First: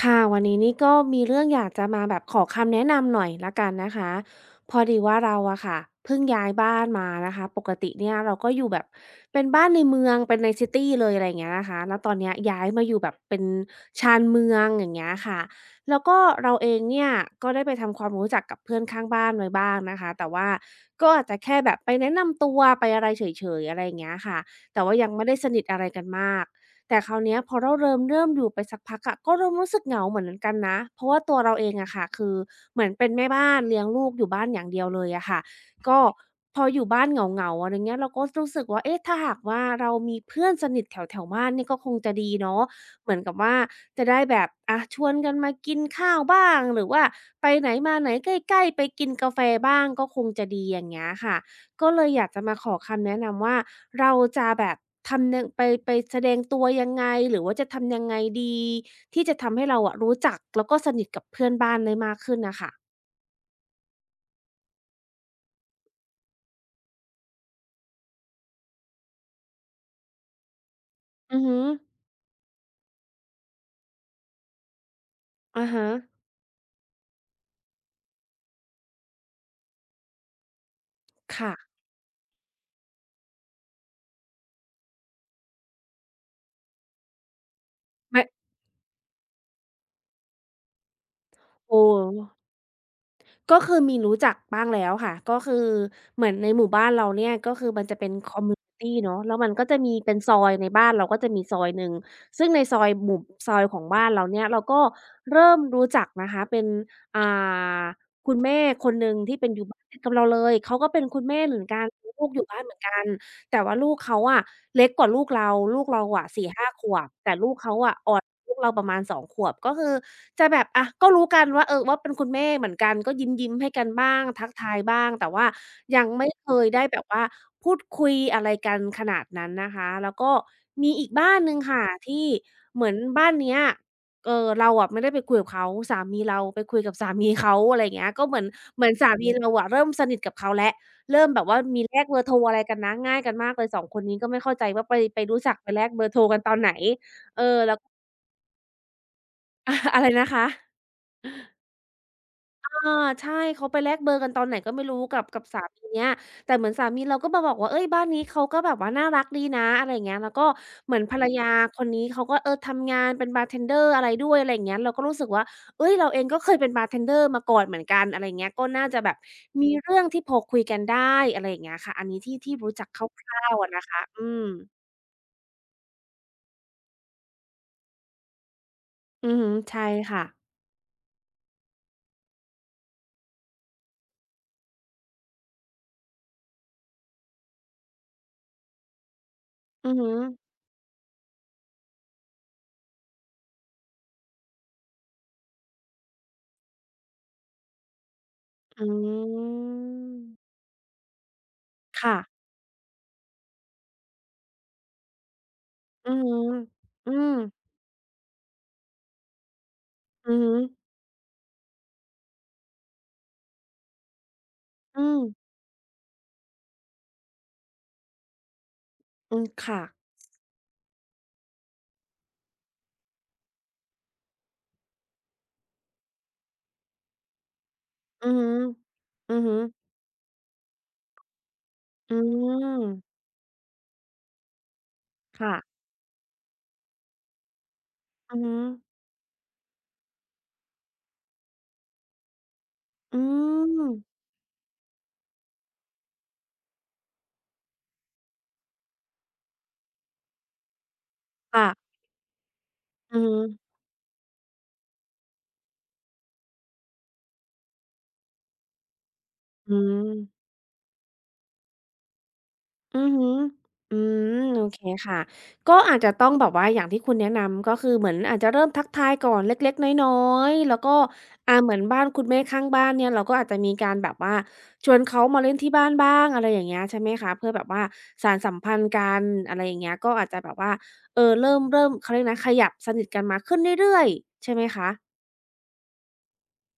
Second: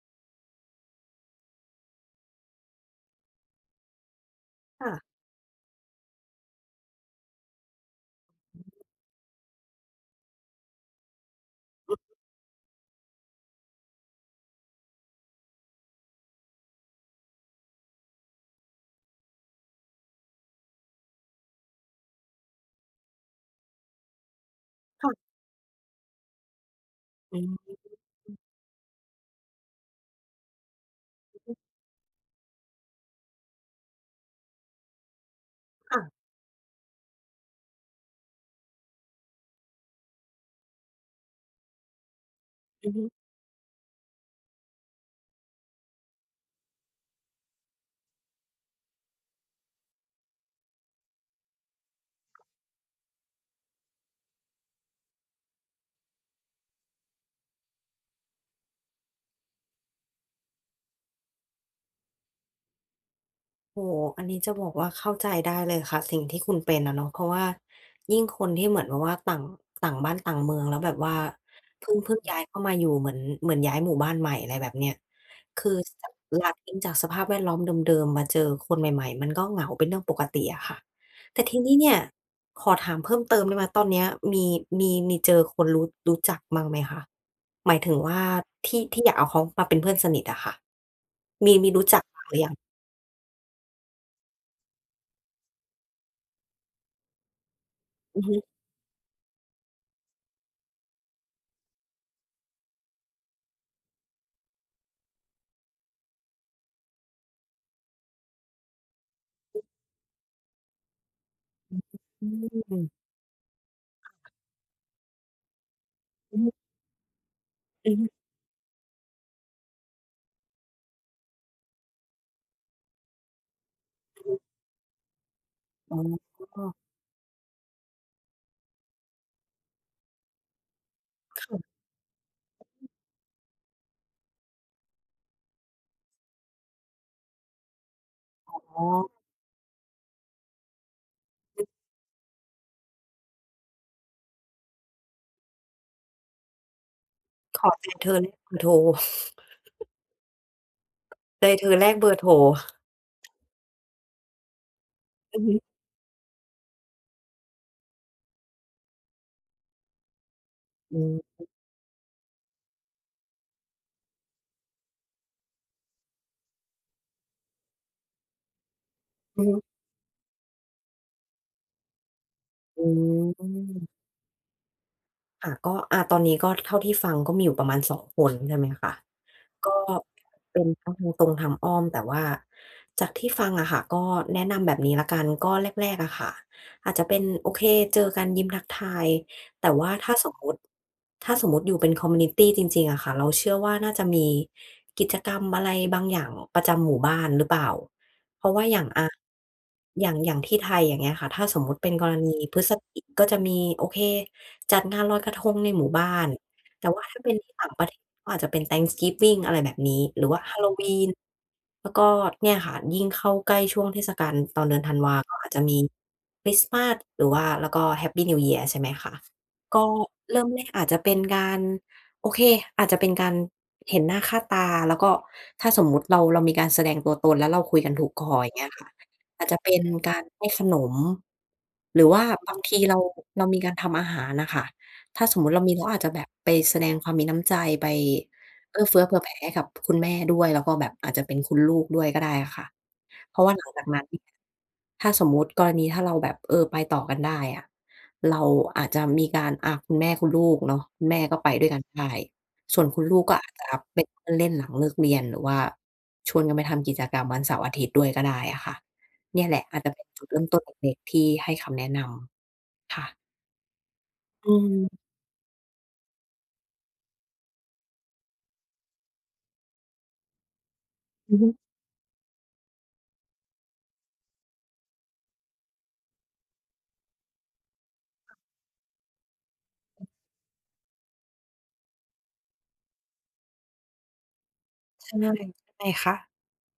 ค่ะวันนี้นี่ก็มีเรื่องอยากจะมาแบบขอคำแนะนำหน่อยละกันนะคะพอดีค่ะว่าเราอะค่ะเพิ่งย้ายบ้านมานะคะปกติเนี่ยเราก็อยู่แบบเป็นบ้านในเมืองเป็นในซิตีเลยอะไรอย่างเงี้ยนะคะแล้วตอนเนี้ยย้ายมาอยู่แบบเป็นชานเมืองอย่างเงี้ยค่ะแล้วก็เราเองเนี่ยก็ได้ไปทำความรู้จักกับเพื่อนข้างบ้านไว้บ้างนะคะแต่ว่าก็อาจจะแค่แบบไปแนะนำตัวไปอะไรเฉยๆอะไรอย่างเงี้ยค่ะแต่ว่ายังค่ะไม่ได้สนิทอะไรกันมาก แต่คราวเนี้ยอืพอเรามเริ่มอยู่ไปสักพักอะก็เริ่มรู้สึกเหงาเหมือนกันนะเพราะว่าตัวเราเองอะค่ะคือเหมือนเป็นแม่บ้านเลี้ยงลูกอยู่บ้านอย่างเดียวเลยอะค่ะก็ค่ะพออยู่บ้านเหงาๆอะไรเงี้ยเราก็รู้สึกว่าเอ๊ะถ้าหากว่าเรามีเพื่อนสนิทแถวๆบ้านนี่ก็คงจะดีเนาะอือฮึ เหมือนกับว่าจะได้แบบอะชวนกันมากินข้าวบ้างหรือว่าไปไหนมาไหนใกล้ๆไปกินกาแฟบ้างก็คงจะดีอย่างเงี้ยค่ะ ก็เลยอยากจะมาขอคำแนะนำว่าเราจะแบบทำยังไปไปแสดงตัวยังไงหรือว่าจะทำยังไงดีที่จะทำให้เราอะรู้จักแล้วก็สนิทกับเพื่อนบ้านได้มากขึ้นน่ะค่ะโอ้โฮอันนี้จะบอกว่าเข้าใจได้เลยค่ะสิ่งที่คุณเป็นอะเนาะเพราะว่ายิ่งคนที่เหมือนแบบว่าต่างต่างบ้านต่างเมืองแล้วแบบว่าอือฮึเพิ่งย้ายเข้ามาอยู่เหมือนย้ายหมู่บ้านใหม่อะไรแบบเนี้ยอะคือฮะจากลาทิ้งจากสภาพแวดล้อมเดิมๆมาเจอคนใหม่ๆมันก็เหงาเป็นเรื่องปกติอะค่ะแต่ค่ะทีนี้เนี่ยขอถามเพิ่มเติมได้ไหมตอนเนี้ยมีมีเจอคนรู้จักบ้างไหมคะหมายถึงว่าไม่ที่อยากเอาเขามาเป็นเพื่อนสนิทอะค่ะมีโอ้ รู้จักบ้างหรือยังก็คือมีรู้จักบ้างแล้วค่ะก็คือเหมือนในหมู่บ้านเราเนี่ยก็คือมันจะเป็นอือคฮึ อมมิวนิตีเนาะแล้วมันก็จะมีเป็นซอยในบ้านเราก็จะมีซอยหนึ่งซึ่งในซอยของบ้านเราเนี่ยเราก็เริ่มรู้จักนะคะเป็นอ่าคุณแม่คนหนึ่งที่เป็นอยู่บ้านติดกับเราเลยเขาก็เป็นคุณแม่เหมือนกันมีลูอืกอมยู่บ้านเหอืมือนมกัน แต่ว่าลูกเขาอะเล็กกว่าลูกเราลูกเราอะ4-5 ขวบแต่ลูกเขาอือะอ่อนมลูกเราประมาณ2 ขวบก็คือจะแบบอะก็รู้กันว่าเออว่าเป็นคุณแม่เหมือนกันก็ยิ้มๆให้กันบ้างทักทายบ้างแต่ว่าอ๋อยังไม่เคยได้แบบว่าพูดคุยอะไรกันขนาดนั้นนะคะแล้วก็มีอีกบ้านหนึ่งค่ะที่เหมือนบ้านเนี้ยเราอะไม่ได้ไปคุยกับเขาสามีเราไปคุยกับสามีเขาอะไรอย่างเงี้ยก็เหมือนอ๋เหอมือนสามีเราอะเริ่มสนิทกับเขาแล้ว เริ่มแบบว่ามีแลกเบอร์โทรอะไรกันนะง่ายกันมากเลยสองคนนี้ก็ไม่เข้าใจว่าไปรู้จักไปแลกเบอร์โทรกันตอนไหนเออขอแล้ว ใจเธอแลกเบอร์โทร อะไรนะคะ ใจเธอแลกเบอร์โทรเออใช่เขาไปแลกเบอร์กันตอนไหนก็ไม่รู้กับอืกัอบฮึสามีเนี้ยแต่เหมือนสามีเราก็มาบอกว่าเฮ้ยบ้านนี้เขาก็แบบว่าน่ารักดีนะอะไรอย่างเงี้ยแล้วก็เหมือือนภรรมยาคนนี้เขาก็ทำงานเป็นบาร์เทนเดอร์อะไรด้วยอะไรอย่างเงี้ยเราก็รู้สึกว่าเฮ้ยเราเองก็เคยเป็นบาร์เทนเดอร์มาก่อนเหมือนกันอะไรอย่างเงี้ยก็น่าจะแบบอือฮึมีเรื่องที่พอคุยกันได้อะไรอย่างเงี้ยค่ะอันนี้ที่รู้อืจักคร่าวๆอะนะคะมอืมค่ะก็อาตอนนี้ก็เท่าที่ฟังก็มีอยู่ประมาณ2คนใช่ไหมคะ อือฮึก็ใช่ค่ะเป็นทั้งทางตรงทางอ้อมแต่ว่าจากที่ฟังอะค่ะก็แนะนำแบบนี้แล้วกันก็แรกๆอะค่ะอาจจะเป็นโอเคเจอกันยิ้มทักทายแต่อืว่าอฮึถ้าสมมุติถ้าสมมุติอยู่เป็นคอมมิวนิตีจริงๆอะค่ะเราเชื่อว่าน่าจะมีกิจกรรมอะไรบางอย่างประจำหมู่บ้านหรือเปล่าเพราะว่าอย่าอืงอะอย่างมที่ไทยอย่างเงี้ยค่ะถ้าสมมุติเป็นกรค่ะณีพฤศจิก็จะมีโอเคจัดงานลอยกระทงในหมู่บ้าอือน ฮึแต่ว่าอืถ้าเป็มนที่ต่างประเทศก็อาจจะเป็น Thanksgiving อะไรแบบนี้หรืออือว่า ฮึ Halloween แล้วก็เนี่ยค่ะยิ่งเข้าใกล้ช่วงเทศกาลตอนเดือนธันอืวาม ก็อาจจะมีคริสต์มาสหรือว่าแล้วก็ Happy New Year ใช่ไหมคะอืมค่ะก็เริ่มแรกอาจจะเป็นการโอเคอาจจะเป็นการเห็นหน้าค่าตาแล้วก็ถ้าสมมุติเรามีการแสดงตัวตนแล้วเราคุยกันถูกคอือออฮึย่างเงี้ยค่ะอืออาจฮึจะเป็นการให้ขนมหรืออืว่าบางทีมเรามีการทำอาหารน่ะค่ะ ถ้าสมมุติค่ะเรามีเราอาจจะแบบไปแสดงความมีน้ำใจไปอือฮึเอื้อเฟื้อเผื่อแผ่ให้กับคุณแม่ด้วยแล้วก็แบบอาจจะเป็นคุณลูกด้วยก็ได้อะค่ะอืเพราะว่าหลังมจากนั้นเนี่ยถ้าสมมุติกรณีถ้าเราแบบเออไปต่อกันได้อะเราอาจจะมีการอ่าคุณแม่คุณลูกเนาะคุณแม่ก็ไปด้วค่ะยกันได้ส่วนคุณลูอือกฮึก็อาจจะเป็นเพื่อนเล่นหลังเลิกเรียนหรือว่าชวนกันไปทำกิจกรรมวันเสาร์อาทิตย์ด้วยก็ได้อะค่ะเนี่ยแหละอือาจจะเป็นจุดเริ่มม ต้นเล็กๆที่ให้คำแนะนำอืค่ะอฮึอืมอืโอเคมค่ะก็อาจจะต้องแบบว่าอย่างที่คุณแนะนำก็คือเหมือนอาจจะเริ่มทักทายก่อนเล็กๆน้อยๆแล้วก็อือฮึ เหมือนบ้านคุณแม่ข้างบ้านเนี่ยเราก็อาจจะมีการแบบว่าชวนเขามาเล่นที่บ้านบ้างอะไรอย่างเงี้ยใช่ไหมคะเพื่อแบบว่าสานสัมพันธ์กันอะไรอย่างเงี้ยก็อาจจะแบบว่าเริ่มเขาเรียกนะขยับสนิทกันมาขึ้นเรื่อยๆใช่ไหมคะใช่ใช่ค่ะ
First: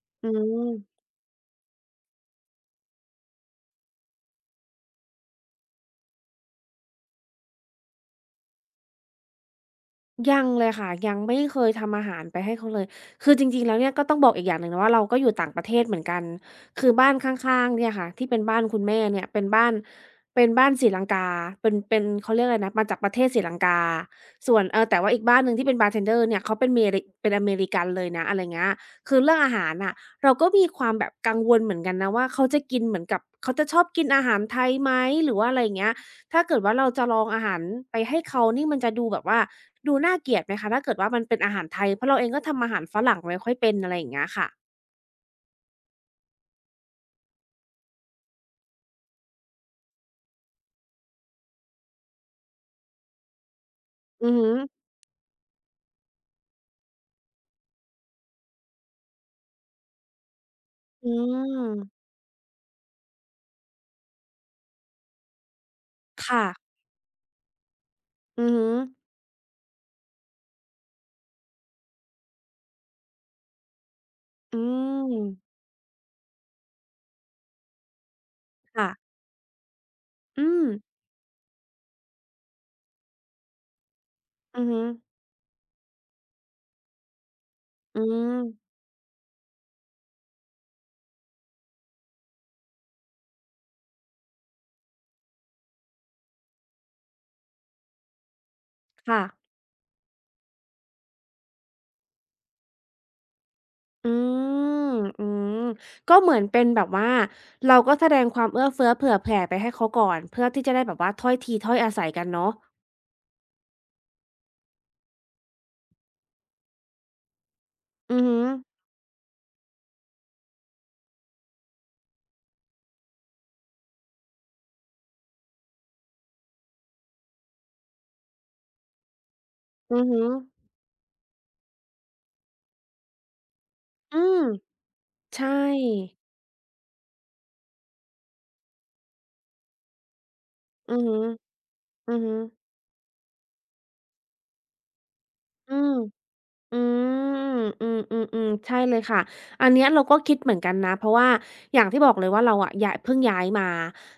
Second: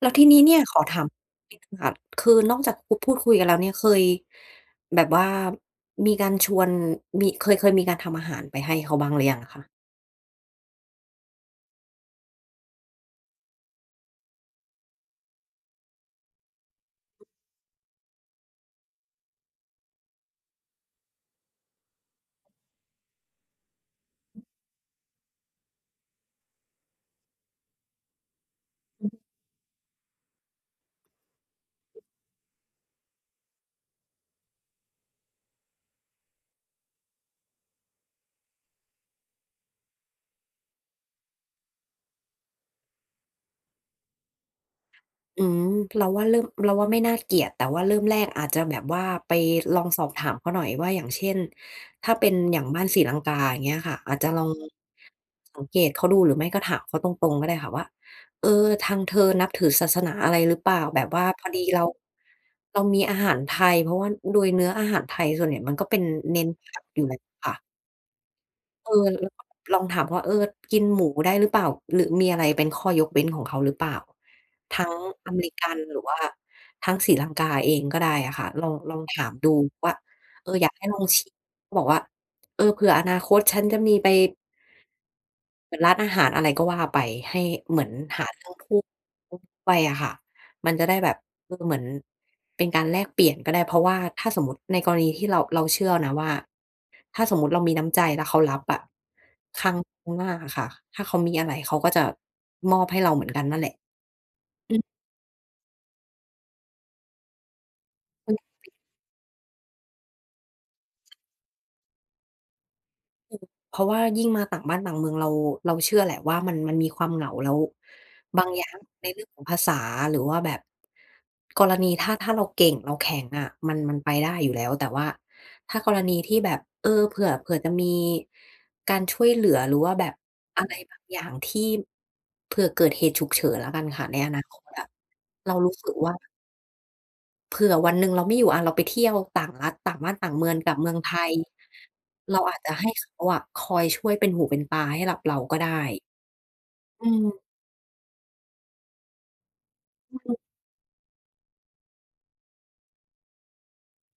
แล้วทีอืนี้เนี่ยขอม ถามนิดหนึ่งค่ะคือนอกจากพูดคุยกันแล้วเนี่ยเคยแบบว่ามีการชวนมีเคยมีการทำอาหารไปให้เขาบ้างหรือยังอะคะ ยังเลยค่ะยังไม่เคยทำอาหารไปให้เขาเลยคือจริงๆแล้วเนี่ยก็ต้องบอกอีกอย่างหนึ่งนะว่าเราก็อยู่ต่างประเทศเหมือนกันคือบ้านข้างๆเนี่ยค่ะที่เป็นบ้านคุณแม่เนี่ยเป็นบ้านศรีลังกาเป็นเขาเรียกอะไรนะมาจากประเทศศรีลังกาส่วนแต่ว่าอีกบ้านหนึ่งที่เป็นบาร์เทนเดอร์เนี่ยเขาเป็นอเมริกันเลยนะอะไรเงี้ยคือเรื่องอาหารน่ะเราก็มีความแบบกังวลเหมือนกันนะว่าเขาจะกินเหมือนกับเขาจะชอบกินอาหารไทยไหมหรือว่าอะไรเงี้ย ถ้าเกิดว่าเราจะลองอาหารไปให้เขานี่มันจะดูแบบว่าดูน่าเกลียดไหมคะถ้าเกิดว่ามันเป็นอาหารไทยเพราะเราเองก็ทำอาหารฝรั่งไม่ค่อยเป็นอะไรอย่างเงี้ยค่ะอืมเราว่าไม่น่าเกลียดแต่ว่าเริ่มแรกอาจจะแบบว่าไปลองสอบถามเขาหน่อยว่าอย่างเช่นถ้าเป็นอย่างบ้านศรีลังกาอย่างเงี้ยค่ะอาจอืจะอลอฮึงสังเกตเขาดูหรือไม่ก็ถามเขาตรงๆก็ได้ค่ะว่าเออทางเธอนับถือศาสนาอะไรหรือเปล่าแบบอืว่าพอดีเรามเรามีอาหารไทยเพราะว่าโดยเนื้ออาหารไทยส่วนใหญ่มันก็เป็นเน้นค่ะผักอยู่แล้วค่ะ อือฮึเออแล้วก็ลองถามว่าเออกินหมูได้หรือเปล่าหรือมีอะไรเป็นข้อยกเว้นของเขาหรือเปล่าอืทั้งอเมริมกันหรือว่าทั้งศรีลังกาเองก็ได้อะค่ะลองค่ะลองถามดูว่าเออืออมยากให้ลองชิมบอกว่าเออเผื่ออนาคตฉันจะมีไป อือฮึเหมือนร้านอาหารอะไรก็ว่าไปให้เหมือนอืหามเรื่องพูด ไปอะค่ะมันจะได้แบบเออเหมือนเป็นการแลกเปลี่ยนก็ได้เพราะว่าถ้าสมมุติในกรณีที่เราเชื่อนะว่าถ้าสมมุติเรามีน้ำใจแล้วเขารับอะค่ะครั้งหน้าอะค่ะถ้าเขามีอะไรเขาก็จะมอบให้เราเหมือนกันนั่นแหละอือืม มอืมก็เหมือนเป็นแบบว่าเราก็แสดงความเอื้อเฟื้อเผื่อแผ่ไปให้เขาก่อนเพื่อที่จะได้แบบว่าถ้อยทีถ้อยอาศัยกันเนาะเพราะว่ายิ่งมาต่างบ้านต่างเมืองเราเชื่อแหละว่ามันมีความเหงาแล้วอือฮึบางอย่างในเรื่องของภาษาหรือว่าแบบกรณีถ้าเราเก่งเราแข็งอะมันไปได้อยู่แล้วแต่ว่าถ้ากรณีที่แบบเออเผื่อจะมีการช่วยเหลือหรือว่าอืแบอบฮึอะไรบางอย่างที่เผื่อเกิดเหตุฉุกเฉินแล้วกันค่ะในอือมนาคตอะใช่เรารู้สึกว่า เผื่อวันหนึ่งเราไม่อยู่อะเราไปเที่ยวต่างรัฐต่างบ้านต่างเมืองกลับเมือืองอไทฮึยอือฮึ เราอาจจะให้เขาอะคอยช่วยเป็นหูเป็นตาให้กับเราก็อืได้ม อือืมมอืมอืมอืมใช่เลยค่ะ อันเนี้ยเราก็อืคิมดเหมือนกันนะ เพราะว่าอย่างที่บอกเลยว่าเราอะย้ายเพิ่งย้ายมา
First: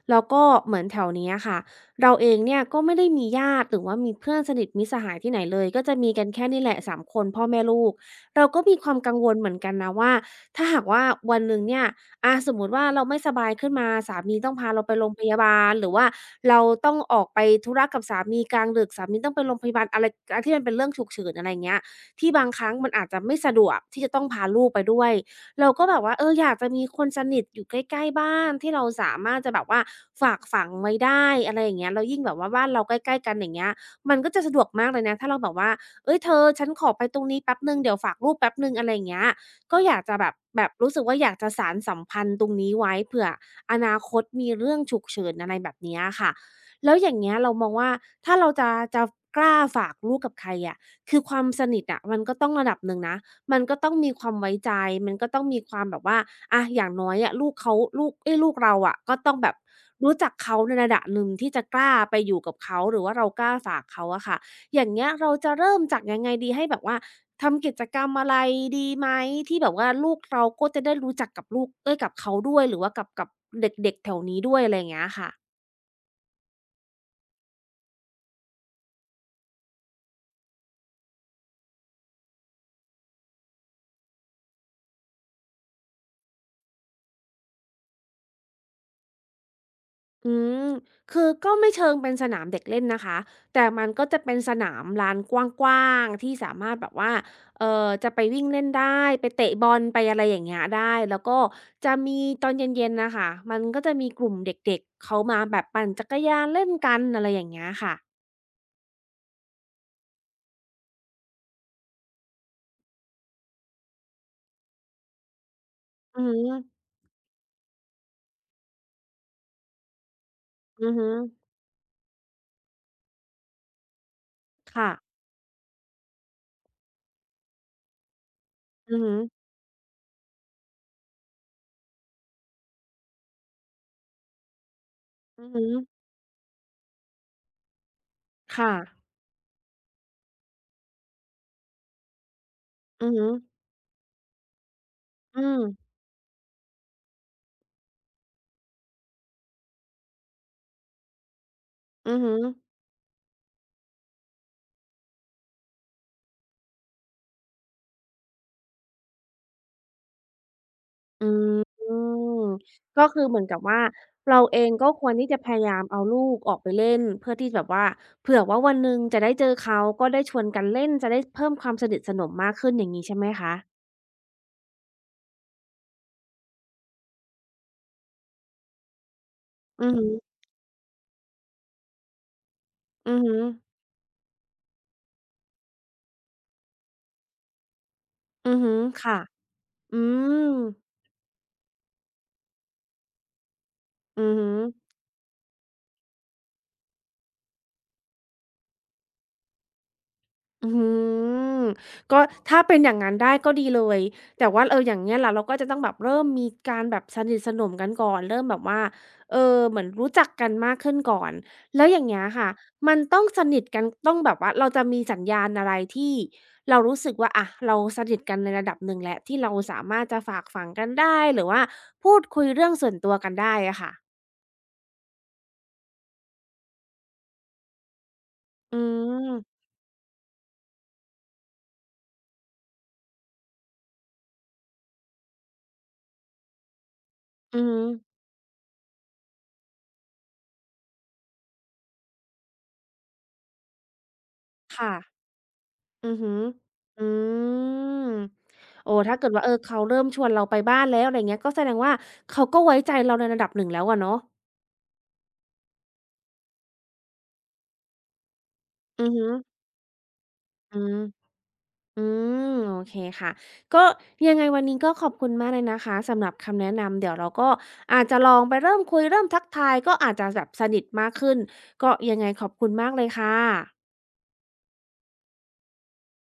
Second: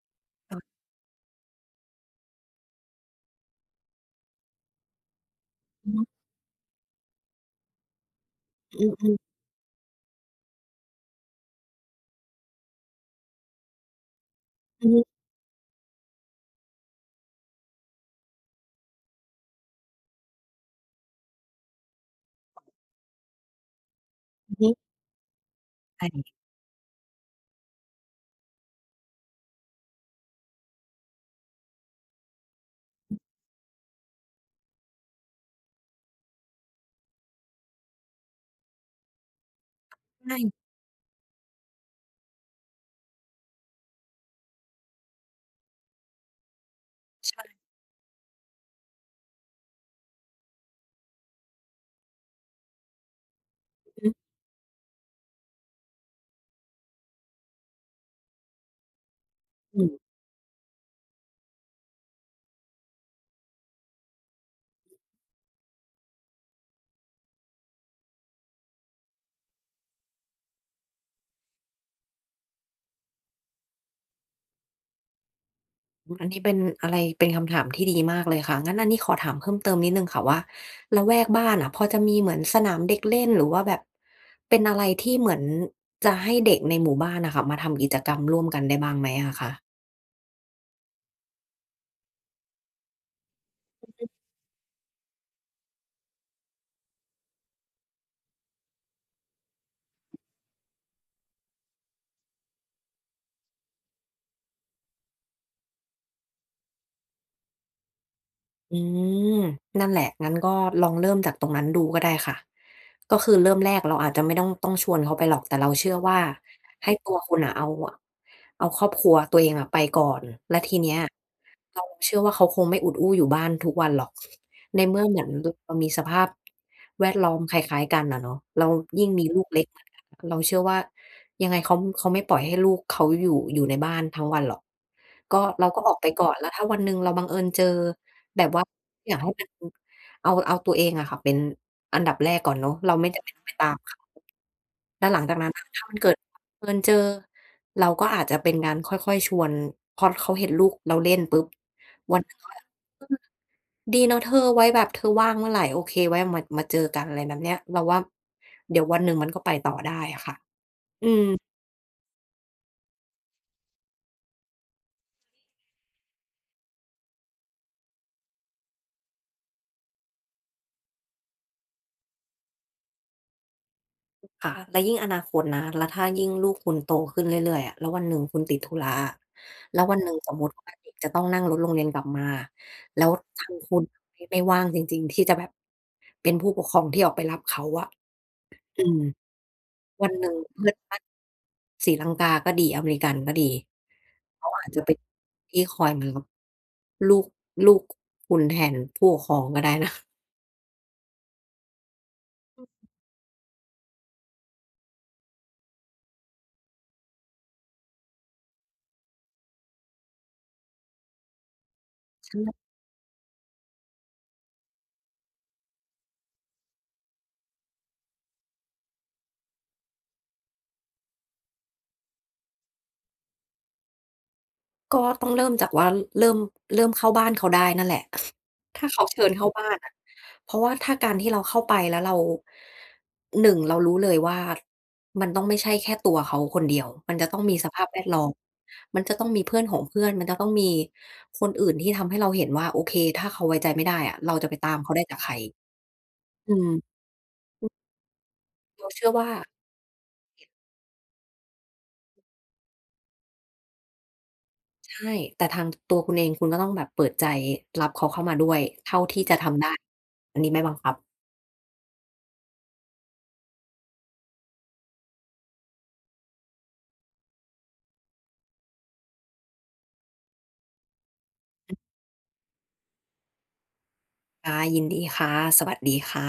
แล้วก็เหค่ะมือนแถวเนี้ยค่ะเราเองเนี่ยก็ไม่ได้มีญาติหรือว่ามีเพื่อนสนิทมิตรสหายที่ไหนเลยก็อือจะฮึมีกันแค่นี่แหละสามคนพ่อแม่ลูกเราก็มีความกังวอลเหมือนกันนะว่าถ้าหากว่าวันหนึ่งเนี่ยอาสมมุติว่าเราไม่สบายขึ้นมาสามีต้องพาเราอือไปโรงฮึพยาบาลหรือว่าเราต้องออกไปธุระกับสามีกลางดึกสามีต้องไปโรงพยาบาลอะไรอะไรที่มันเป็นเรื่องฉุกเฉินอะไรอย่างเงี้ย ที่บางครั้งมันอาจจะไม่สะดวกที่จะต้องพาอือลูกไปฮึด้วยเราก็แบบว่าเออใช่อยากจะมีคนสนิทอยู่ใกล้ๆบ้านที่เราสามารถจะแบบว่าฝากฝังไว้ได้อะไรอย่างเงี้ยแล้วยิ่งแบบว่าบ้านเราใกล้ๆกันอย่างเงี้ยมันก็จะสะดวกมากเลยนะถ้าเราแบบว่าเฮ้ยเธอฉันขอไปตรงนี้แป๊บหนึ่งเดี๋ยวฝากลูกแป๊บหนึ่งอะไรอย่างเงี้ยก็อยากจะแบบแบใช่บรู้สึกว่าอยากจะสานสัมพันธ์ตรงนี้ไว้เผื่ออนาคตมีเรื่องฉุกเฉินอะไรแบบเนี้ยค่ะแล้วอย่างเงี้ยเรามองว่าถ้าเราจะจะกล้าฝากลูกกับใครอะ คือความสนิทอะมันก็ต้องระดับหนึ่งนะมันก็ต้อือองมีคฮึวามไว้ใจมันก็ต้องมีความแบบว่าอะอย่างน้อยอะลูกเขาลูกเอ๊ยลูกเราอะก็ต้องแบบอืมรู้จักเขาในระดับหนึ่งที่จะกล้าไปอยู่กับเขาหรือว่าเรากล้าฝากเขาอะค่ะอย่างเงี้ยเราจะเริ่มจากยังไงดีให้แบบว่าทำกิจกรรมอะไรดีไหมที่แบบว่าลูกเราก็จะได้รู้จักกับลูกเอ๊ยกับเขาด้วยหรือว่ากับเด็กๆแถวนี้ด้วยอะไรอย่างเงี้ยค่ะ อันนี้เป็นอะไรเป็นคำถามที่ดีมากเลยค่ะงั้นอันนี้ขอถามเพิ่มเติมนิดหนึ่งค่ะว่าละแวกบ้านอะพอจะมีเหมือนสนามเด็กเล่นหรือว่าแบบเป็นอะไรที่เหมือนจะให้เด็กในหมู่บ้านน่ะค่ะมาทำกิจกรรมร่วมกันได้บ้างไหมอะคะ อืมคือก็ไม่เชิงเป็นสนามเด็กเล่นนะคะแต่มันก็จะเป็นสนามลานกว้างๆที่สามารถแบบว่าเอ่อจะไปวิ่งเล่นได้ ไปเตะบอลไปอะไรอย่างเงี้ยได้ แล้วก็จะมีตอนเย็นๆนะคะมันก็จะมีกลุ่มเด็กๆเขามาแบบปั่นจักรยานเล่นกันอะไรอย่างเงี้ยค่ะอืมนั่นแหละงั้นก็ลองเริ่มจากตรงนั้นดูก็ได้ค่ะ ก็คือเริ่มแรกเราอาจจะไม่ต้องชวนเขาไปหรอกแต่เราเชื่อว่าอือฮึให้ตัวคุณน่ะเอาครอบครัวตัวเองอะไปก่อน แล้วทีอืเนี้อยฮึเราเชื่อว่าเขาคงไม่อุดอู้อยู่บ้านทุกวันหรอกในค่ะเมื่อเหมือนรเรามีสภาพแวดล้อมคล้ายๆกันอะเนาะแล้วอือยิ่งฮึมีลูกเล็กเหมือนกันอะเราเชื่อว่ายังไงเขาไม่ปล่อยให้ลูกเขาอยู่ในบ้านทั้งวันหรอกก็อือฮึเราก็ออกไปก่อนแล้วถ้าวันหนึ่งเราบังเอิญเจอ แบบว่าค่ะอยากให้มันเอาตัวเองอะค่ะเป็นอันดับแรกก่อนเนาะเราอืไม่อจำฮึเป็นต้องไปตามเขาแล้วหลังจากอืนั้นมน่ะถ้ามันเกิดเอิญเจอเราก็อาจจะเป็นการค่อยๆชวนพอเขาเห็นลูกเราเล่นปุ๊บอืวัอนหฮึ นึ่งเขาแบบดีเนาะเธอไว้แบบเธอว่างเมื่อไหร่โอเคไว้มาเจอกันอะไรแบบเนี้ยเราว่าเดี๋ยววันหนึ่งมันก็ไปต่อได้อะค่ะอืม อืมก็คือเหมือนกับว่าเราเองก็ควรที่จะพยายามเอาลูกออกไปเล่นเพื่อที่แบบว่าเผื่อว่าวันหนึ่งจะได้เจอเขาก็ได้ชวนกันเล่นจะได้เพิ่มความสนิทสนมมากขึ้นอย่างงี้ใช่ไหมคะค่ะและยิ่งอนาคตนะแล้วถ้ายิ่งลูกคุณโตขึ้นเรื่อยๆอะแล้ววันหนึ่งคุณติดธุระอะแล้อืวอวันฮึหนึ่งสมมุติว่าเด็กจะต้องนั่งรถโรงเรียนกลับมาแล้วอือฮึทางคุณไม่ว่างจริงๆที่จะแบบเป็นผู้ปกครองที่ออกไปรับเขาอะอือฮึอืมค่ะอืวันหนึ่งมเพื่อนบ้านศรีลังกาก็ดีอเมริกันก็ดีอือฮึ เขาอาจจะเป็นที่คอยมารับลูกลูกคุณแทนผู้ปกครองก็ได้นะอืมก็ถ้าเป็นอย่างนั้นได้ก็ดีเลยแต่ว่าเอออย่างเงี้ยล่ะเราก็จะต้องแบบเริ่มมีการแบบสนิทสนมกันก่อนเริ่มแบบว่าเออเหมือนรู้จักกันมากขึ้นก่อนแล้วอย่างเงี้ยค่ะใช่มันต้องสนิทกันต้องแบบว่าเราจะมีสัญญาณอะไรที่เรารู้สึกว่าอะเราสนิทกันในระดับหนึ่งแล้วที่เราสามารถจะฝากฝังกันได้หรือว่าพูดคุยเรื่องส่วนตัวกันได้อะค่ะก็ต้องเริ่มจากว่าเริ่มเริ่มเข้าบ้านเขาได้นั่นแหละ อืถ้าเขาเชิญมเข้าบ้านอะเพราะว่าถ้าการที่เราเข้าไปแล้วเราหนึ่งเรารู้เลยว่ามันต้องไม่ใช่แค่ตัวเขาคนเดียวมันจะต้องมีอือสฮึภาพแวดล้อมมันจะต้องมีเพื่อนของเพื่อนมันจะต้องมีคนอื่นที่ทำให้เราเห็นว่าโอเคถ้าเขาไว้ใจไม่ได้อะเราจะไปตามเขาค่ะ ได้จากใครอือฮึออืมอืมเราโอ้เชื่อถ้าเกิว่าดว่าเออเขาเริ่มชวนเราไปบ้านแล้วอะไรเงี้ยก็แสดงว่าเขาก็ไว้ใจเราในระดับหนึ่งแล้วอะเนาะใช่แต่ทางตัวคุณเองคุณก็ต้องแบบเปิดใจรับเขาเข้ามาด้วยเท่าอือที่ฮึจะทำได้อันนี้ไม่บังอืคับมอืมโอเคค่ะก็ยังไงวันนี้ก็ขอบคุณมากเลยนะคะสำหรับคำแนะนำ เดี๋ยวเราก็อาจจะลองไปเริ่มคุยเริ่มทักทายก็อาจจะแบบสนิทมากขึ้น ก็ยังไงขอบคุณมากเลยค่ะค่ะยินดีค่ะสวัสดีค่ะ